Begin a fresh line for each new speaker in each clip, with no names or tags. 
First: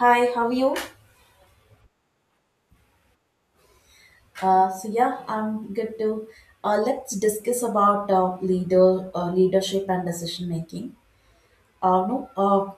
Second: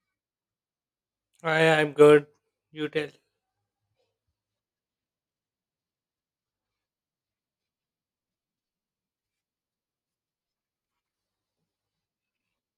Hi, how are you?
I am good. You tell.
So yeah, I'm good too. Let's discuss about leadership and decision making. No,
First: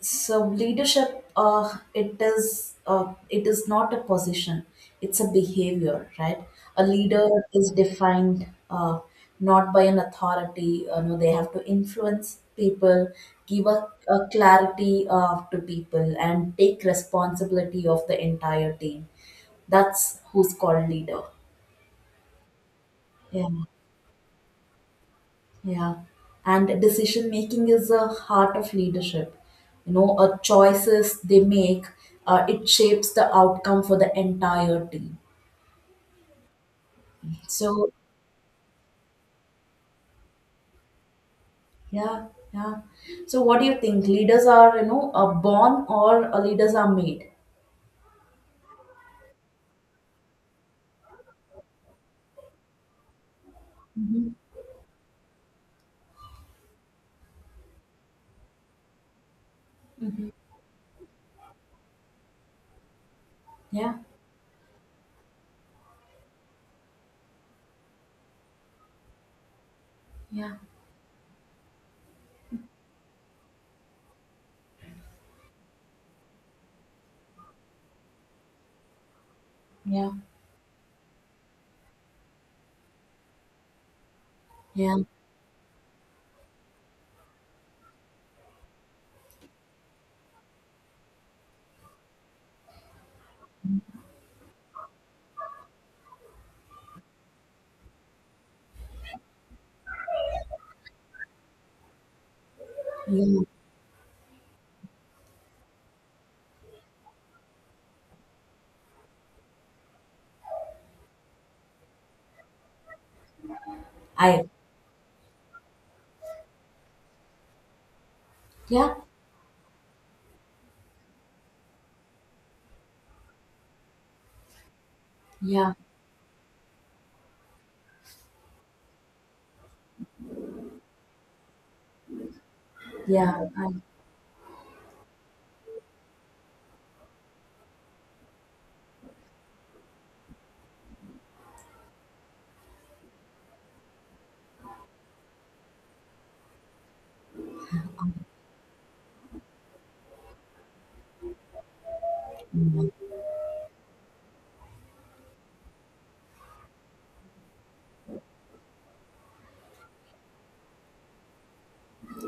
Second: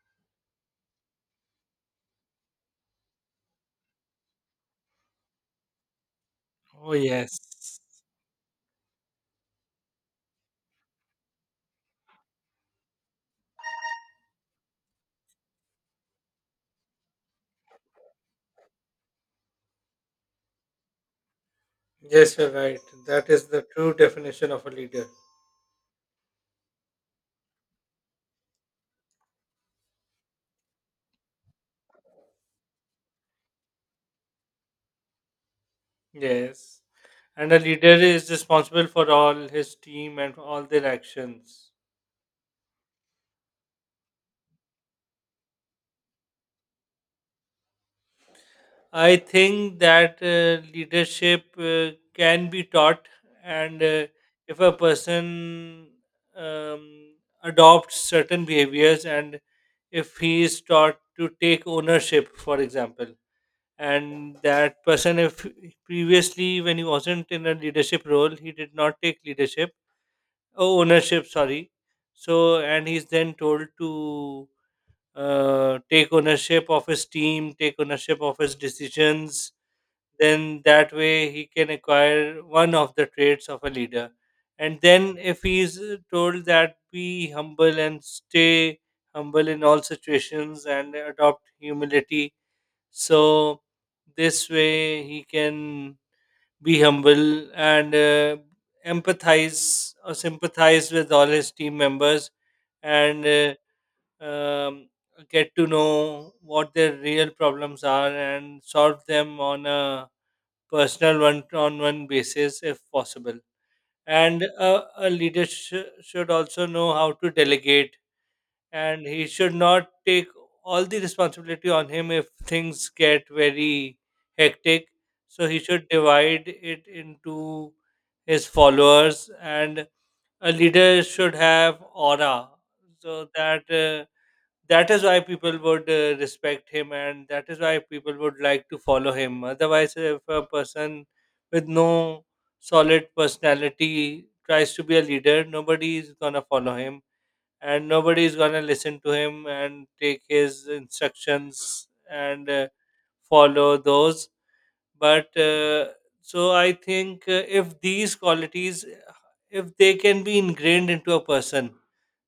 so leadership, it is not a position, it's a behavior, right? A
Oh,
leader is
yes.
defined, not by an authority. No, they have to influence people, give a clarity to people, and take responsibility of the entire team. That's who's called leader.
Yes, you're right. That is
Yeah.
the true definition of a leader.
Yeah, and decision making is the heart of leadership. You know, a choices they make, it shapes the outcome for the entire team.
Yes. And a
So
leader is responsible for all his team and all their actions.
yeah, yeah. So what do you think? Leaders are, born, or leaders are made?
I think that leadership can be taught, and
Hmm.
if a person um, adopts certain behaviors and if he is taught to take ownership, for example.
Yeah,
And that person if previously when he wasn't in a leadership role he did not take leadership,
yeah,
oh, ownership sorry. So and he's then told to take ownership of his team, take ownership of his decisions,
yeah,
then that way he can acquire one of the traits of a leader. And
yeah,
then if he's told that be humble and stay humble in all situations and adopt humility, so this way he can be humble and empathize or sympathize with all his team members and
yeah.
uh, um, get to know what their real problems are and solve them on a personal one-on-one basis if possible.
I
And a leader should also know how to delegate,
Yeah,
and he should not take all the responsibility on him if things get very hectic. So he
yeah,
should divide it into his followers, and a leader should have aura, so
yeah,
that that is why people would respect him, and that is why people would like to follow him. Otherwise, if a person with no solid personality tries to be a leader, nobody is gonna follow him and nobody is gonna listen to him and take his instructions and follow those. But so I think if these qualities, if they can be ingrained into a person,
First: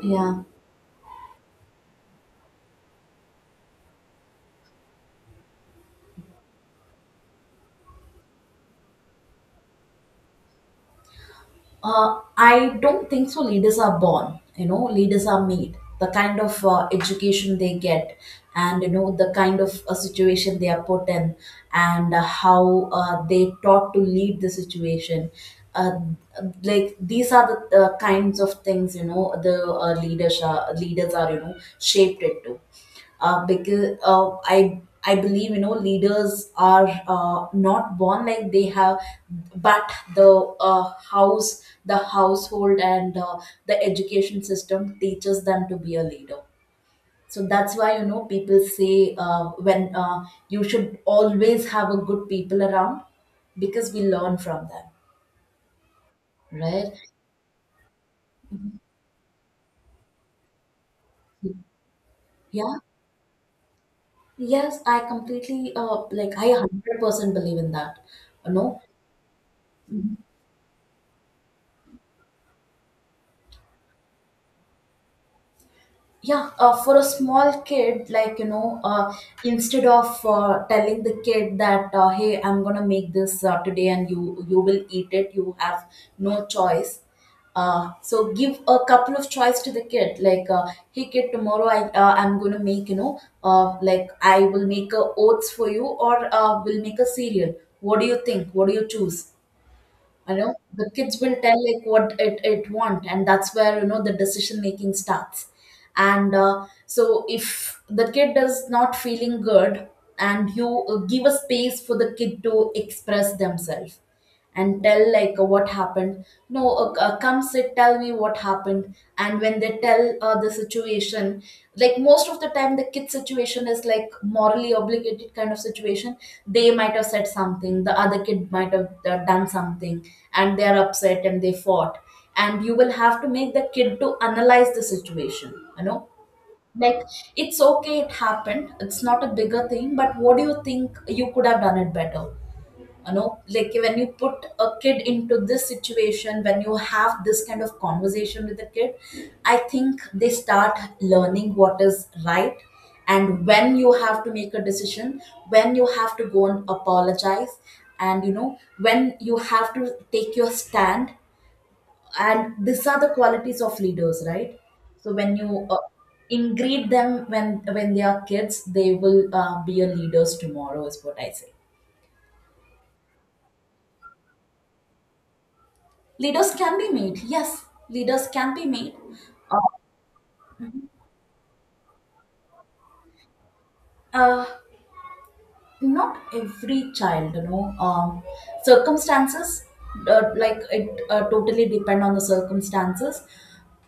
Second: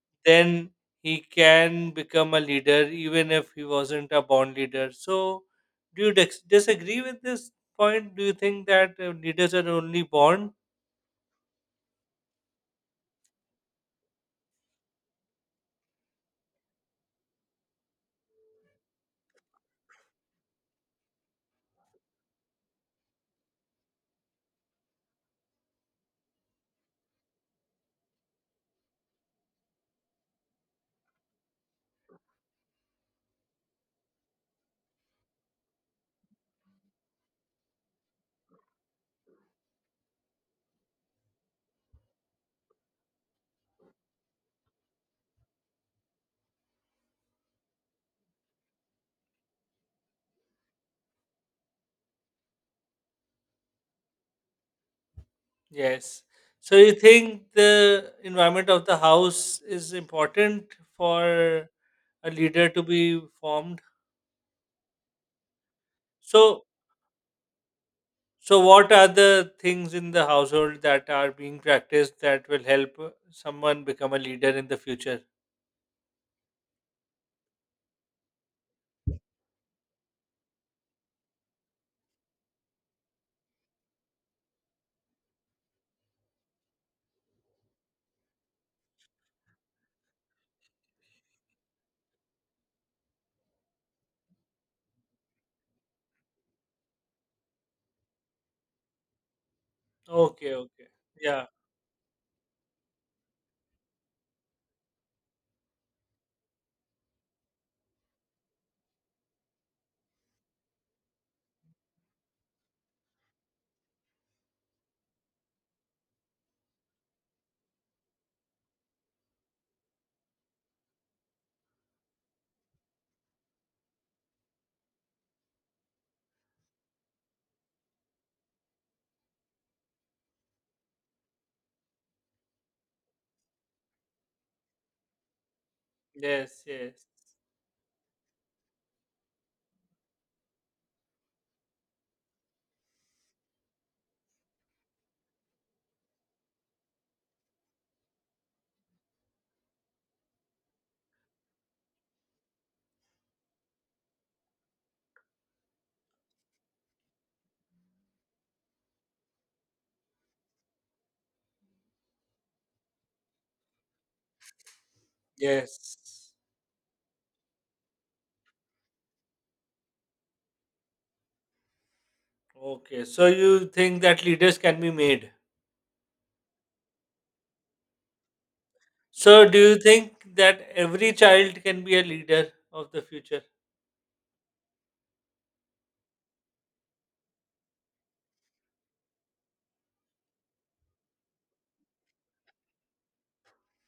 yeah.
then he can become a leader, even if he wasn't a born leader. So, do you disagree with this point? Do you think that leaders are only born?
I don't think so. Leaders are born, you know, leaders are made. The kind of education they get, and, you know, the kind of situation they are put in, and how they taught to lead the situation. Uh, like, these are the kinds of things, you know, the leaders are, you know, shaped into, because I believe, you know, leaders are not born, like they have, but the house, the household, and the education system teaches them to be a leader. So that's why, you know, people say, when you should always have a good people around, because we learn from them,
Yes. So you
right?
think the environment of the house is important for a leader
Yeah.
to be formed?
Yes, I completely like, I
So
100% believe in that.
so
No,
what are the things in the household that are being practiced that will help someone become a leader in the future?
yeah, for a small kid, like, instead of telling the kid that, hey, I'm gonna make this today, and you will eat it, you have no choice. So give a couple of choice to the kid, like, hey kid, tomorrow I'm gonna make, I will make a oats for you, or will make a cereal. What do you think? What do you choose? You
Okay,
know,
okay.
the kids will
Yeah.
tell, like, what it want, and that's where, you know, the decision making starts. And so if the kid is not feeling good, and you give a space for the kid to express themselves, and tell, like, what happened. No, come sit, tell me what happened. And when they tell the situation, like, most of the time the kid situation is like morally obligated kind of situation. They might have said something, the other kid might have done something, and they are upset and they fought, and you will have to make the kid to analyze the situation, you know,
Yes,
like,
yes.
it's okay, it happened, it's not a bigger thing, but what do you think you could have done it better? You know, like, when you put a kid into this situation, when you have this kind of conversation with the kid, I think they start learning what is right, and when you have to make a decision, when you have to go and apologize, and, you know, when you have to take your stand, and these are the qualities of leaders, right? So when you
Yes.
ingrain them when they are kids, they will be a leaders tomorrow is what I say.
Okay. So you think that leaders can be made.
Leaders can be made. Yes, leaders can be made.
So do
Uh,
you think that every child can be a leader of the future?
uh, Not every child, you know, circumstances, it totally depend on the circumstances.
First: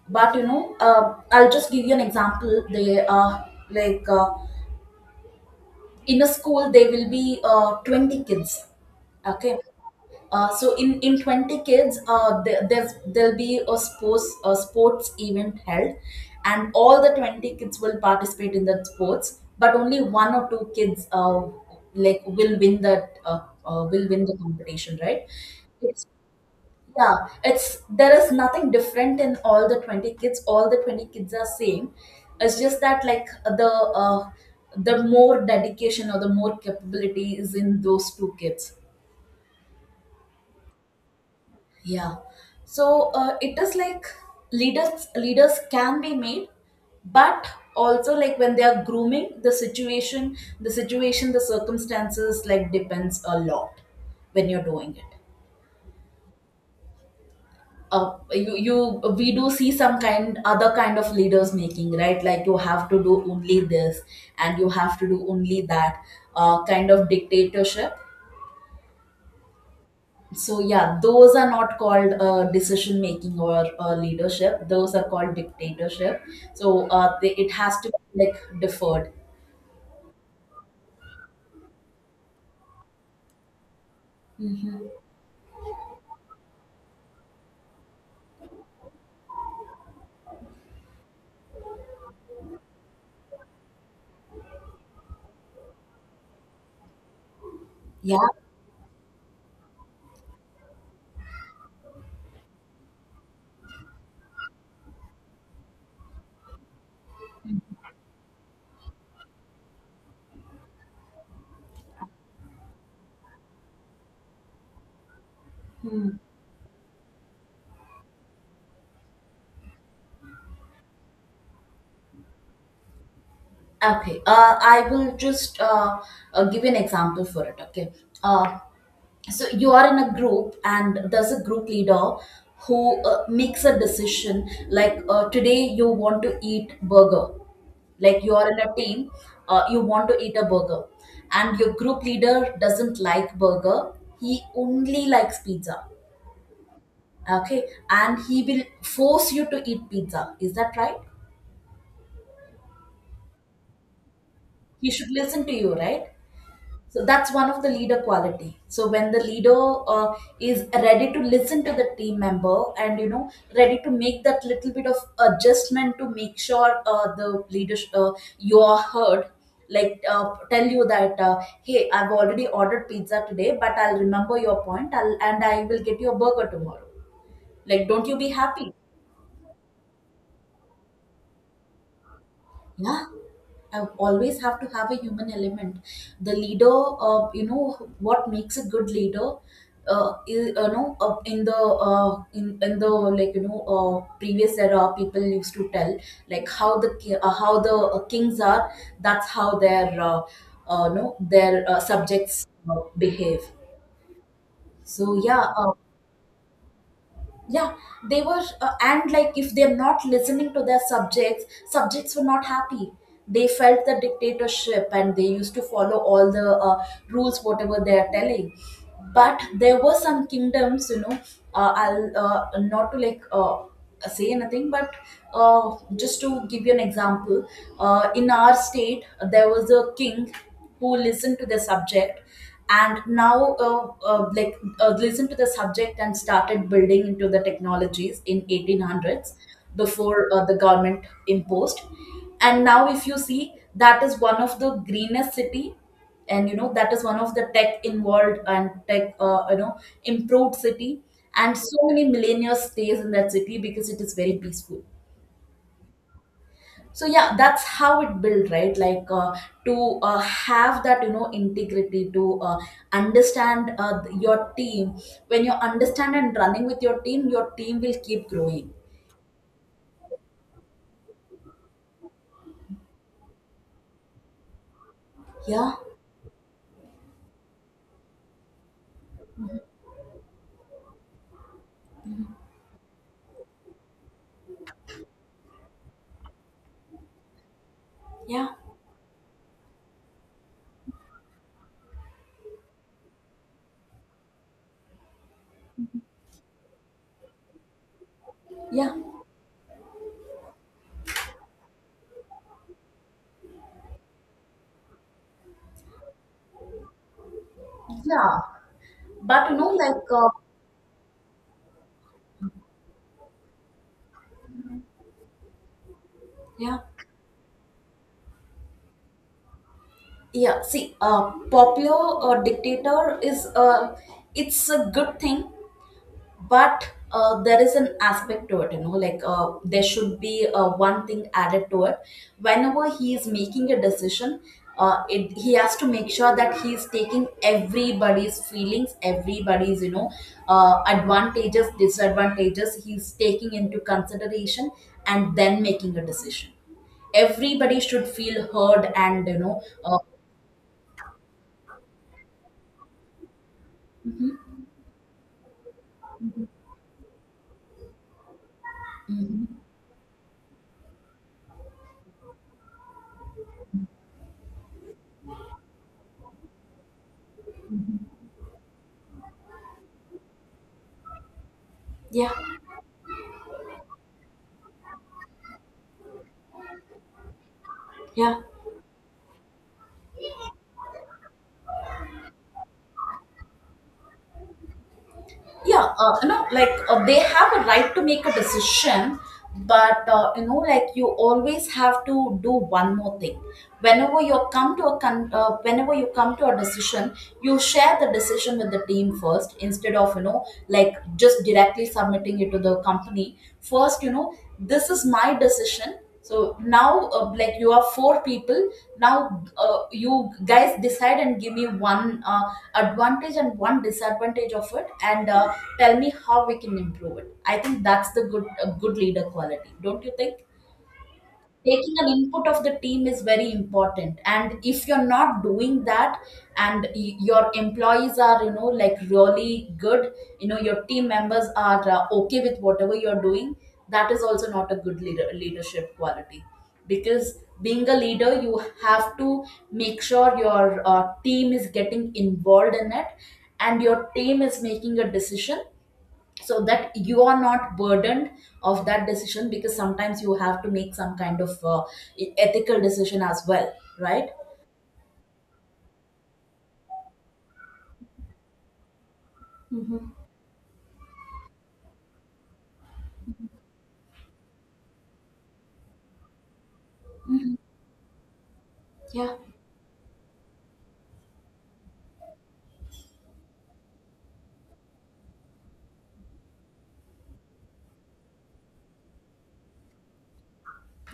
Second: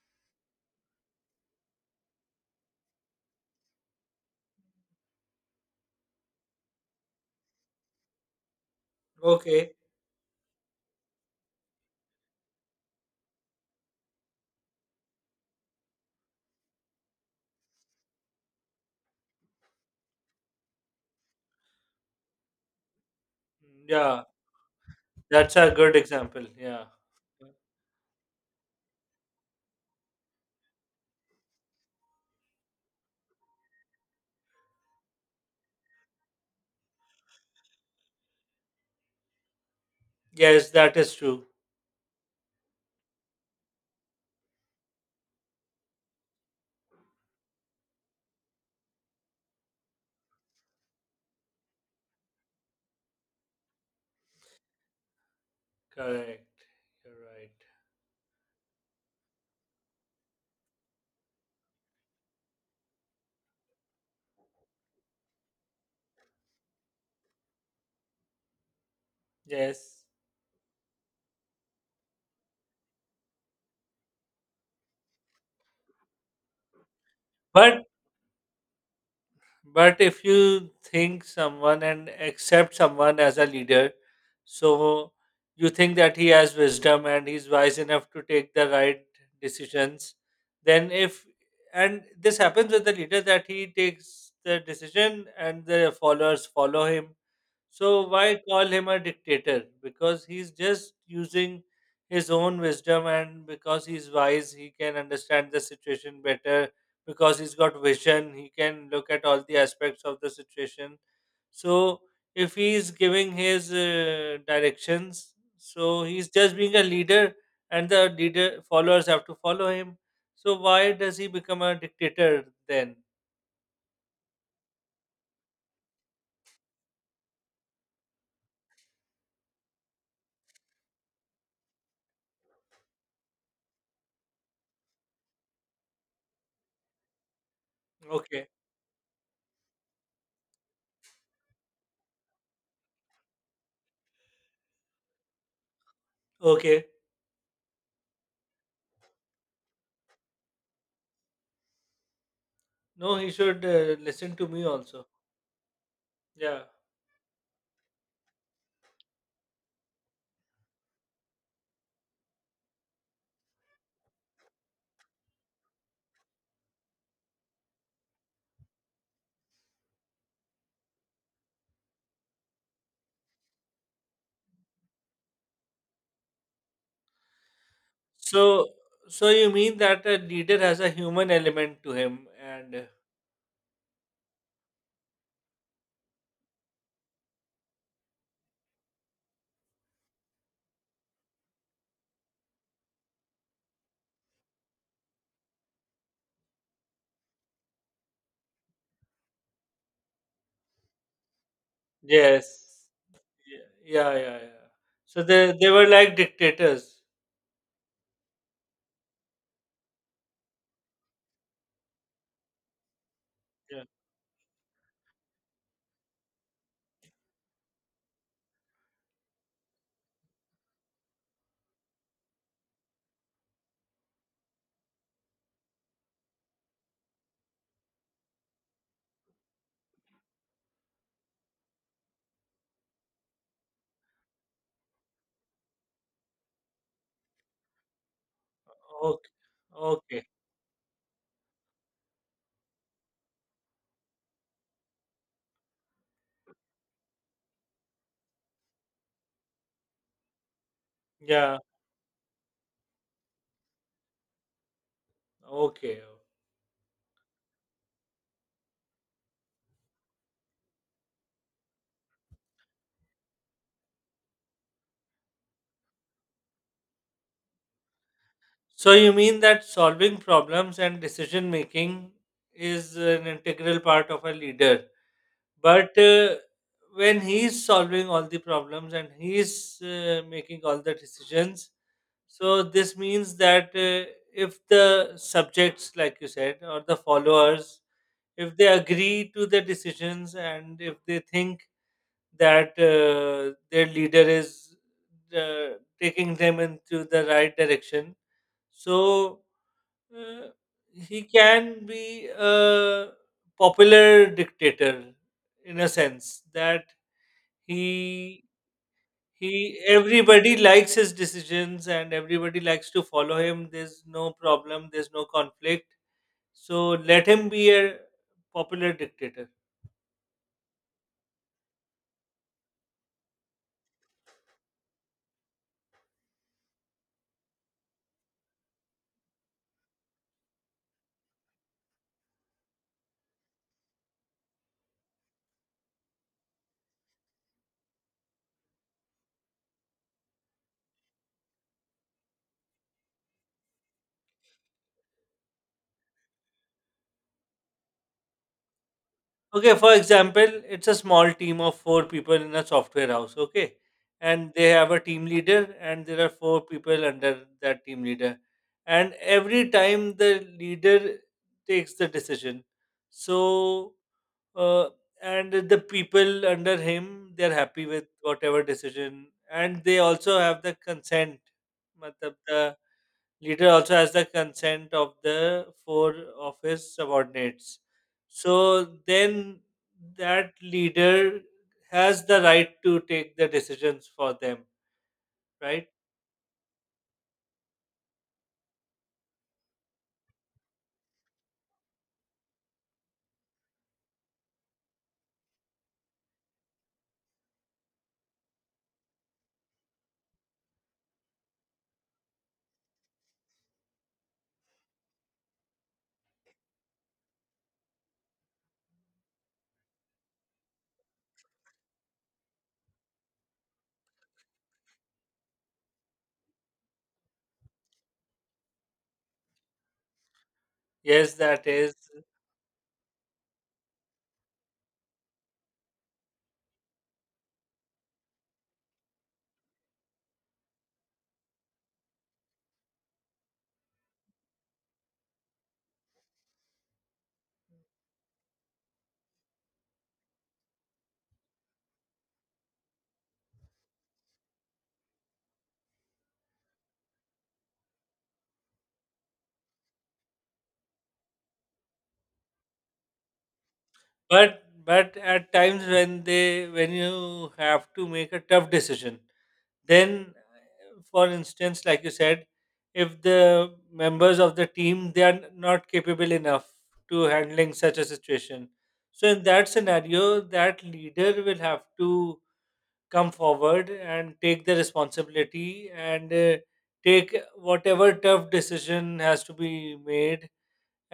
But, you know, I'll just give you an example. They like In a school, there will be 20 kids. Okay.
Okay.
So in 20 kids, there'll be a sports event held, and all the 20 kids will participate in that sports, but only one or two kids, like will win that uh, will win
Yeah.
the competition, right?
That's a good
it's
example. Yeah.
Yeah, it's there is nothing different in all the 20 kids, all the 20 kids are same. It's just that, like, the uh, the more dedication or the more capability is in those two kids.
Yes, that is true.
Yeah. So it is like, leaders can be made, but also, like, when they are grooming, the circumstances, like, depends a lot when you're doing it.
Correct. You're right.
You you We do see some kind other kind of leaders making, right? Like, you have to do only this, and you have to do only that, kind of dictatorship.
Yes.
So yeah, those are not called decision making or leadership, those are called dictatorship. So it has
But.
to be like deferred.
But if you think someone and accept someone as a leader,
Hmm.
so you think that he has wisdom and he's wise enough to take the right decisions, then if and this happens with the leader that he takes the decision and the followers follow him. So
Yeah.
why call him a dictator? Because he's just using his own wisdom, and because he's wise, he can understand the situation better, because he's got vision, he can look at all the aspects of the situation. So if he's giving his directions, so
Hmm.
he's just being a leader, and the leader followers have to follow him. So why does he become a dictator then?
Okay, I will just give you an example for it. Okay. Uh, so you are in a group, and there's a group leader who makes a decision, like, today you want to eat burger. Like, you are
Okay,
in a team, you want to eat a burger, and your group leader doesn't like burger, he only likes pizza.
okay.
Okay. And he will force you to eat pizza. Is that right?
No, he should listen to me
He
also.
should listen to you, right?
Yeah.
So that's one of the leader quality. So when the leader uh, is ready to listen to the team member, and, you know, ready to make that little bit of adjustment to make sure, the leadership you are heard. Like, tell you that, hey, I've already ordered pizza today, but I'll remember your point. I will get you a burger tomorrow. Like, don't you be
So
happy?
so you mean that a leader has a human element to him, and
Yeah, I always have to have a human element. The leader, you know, what makes a good leader, is, you know, in the, like, you know, previous era, people used to tell, like, how the kings are. That's how their no their subjects
yes.
behave.
Yeah, yeah, yeah, yeah.
So
So
yeah,
they were like dictators.
yeah, they were, and, like, if they're not listening to their subjects, subjects were not happy, they
Yeah.
felt the dictatorship, and they used to follow all the rules whatever they are telling. But there were some kingdoms, you know, I'll not to, like, say anything, but, just to give you an example, in our state, there was a king who listened to the subject, and now like listened to the subject and started building into the technologies in
Okay.
1800s
Okay.
before the government imposed. And now if you see, that is one of the greenest city, and, you know, that is one of the tech involved, and tech, you know, improved city,
Yeah.
and so many millennials stays in that city because it is very peaceful.
Okay.
So yeah, that's how it built, right? Like, to have that, you know, integrity to understand your team. When you understand and running with your team, your team will keep growing.
So you mean that solving problems and decision making is an integral part of a leader,
Yeah,
but when he's solving all the problems and he's making all the decisions, so this means that if the subjects, like you said, or the followers,
yeah,
if they agree to the decisions and if they think that their leader is uh, taking them into the right direction.
yeah,
So uh, he can be a popular dictator, in a sense that
yeah,
he
but, you know,
he
like,
everybody likes his decisions and everybody likes to follow him. There's no problem. There's no conflict.
yeah,
So let him be a popular dictator.
yeah, see, popular dictator is, it's a good thing. But, there is an aspect to it, you know, like, there should be one thing added to it. Whenever he is making a decision, he has to make sure that he is taking everybody's feelings, everybody's, advantages, disadvantages, he's taking into consideration, and then making a decision. Everybody should feel heard, and,
Okay, for example, it's a small team of four people in a software house, okay? And
mhm,
they have a team leader, and there are four people under that team leader. And
mhm.
every time the leader takes the decision, so uh, and the people under him they're happy with whatever decision, and they also have the consent.
Yeah,
Matlab, the leader also has the consent of the four of his subordinates,
yeah,
so then that leader has the right to take the decisions for them,
yeah,
right?
you know, like, they have a right to make a decision, but, you know, like, you always have to do one more thing. Whenever you come to a decision, you share the decision with the team first, instead of, you know, like, just directly submitting it to the company first, you know, this is my decision. So now, like, you are four people. Now, you guys decide and give me one advantage and one disadvantage of it, and, tell me how we can improve it. I think that's the good a good leader quality, don't you think?
Yes, that
Taking
is.
an input of the team is very important, and if you're not doing that, and your employees are, you know, like, really good, you know, your team members are okay with whatever you're doing, that is also not a good leadership quality, because being a leader you have to make sure your team is getting involved in it, and your team is making a decision, so that you are not burdened of that decision, because sometimes you have to make some kind of ethical decision as well, right?
But at times when they when you have to make a tough decision,
Mm-hmm.
then for instance, like you said, if the members of the team they are not capable enough to handling such a situation. So
Yeah,
in that scenario, that leader will have to come forward and take the responsibility and take whatever tough decision has to be made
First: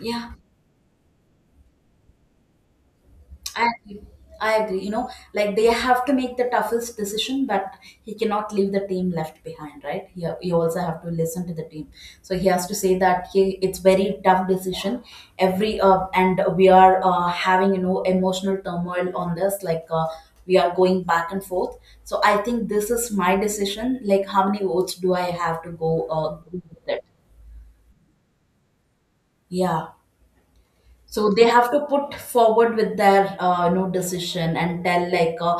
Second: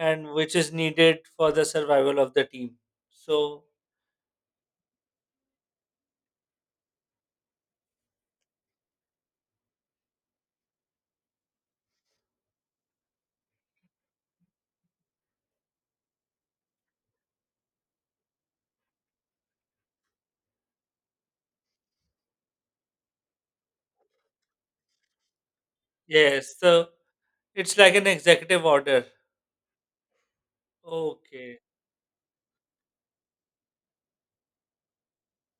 yeah.
which is needed for the survival of the team. So,
I agree. I agree. You know, like, they have to make the toughest decision, but he cannot leave the team left behind, right? He also have to listen to the team. So he has to say that, it's very tough decision. Every And we are having, you know, emotional turmoil on this. Like, we are going back and forth. So I think this is my decision. Like, how many votes do I have to go
yes,
with
so
it?
it's like an executive order.
Yeah. So they
Okay.
have to put forward with their, you know, decision and tell, like,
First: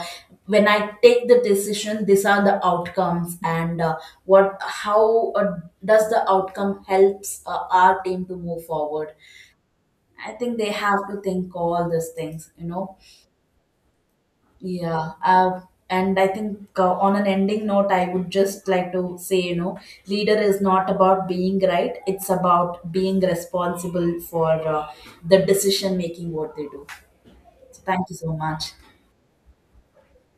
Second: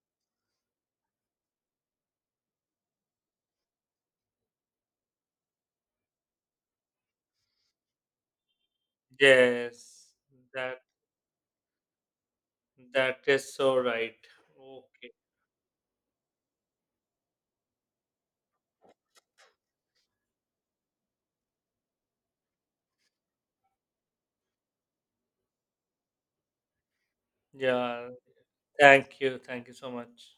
when I take the decision, these are the outcomes, and, what how does the outcome helps our team to move forward.
Yes.
I think they
That
have to think all these things, you know.
that is so right. Okay.
Yeah, and I think, on an ending note, I would just like to say, you know, leader is not about being right, it's about being responsible for uh, the decision making what they do. So
Yeah.
thank you so much.
Thank you. Thank you so much.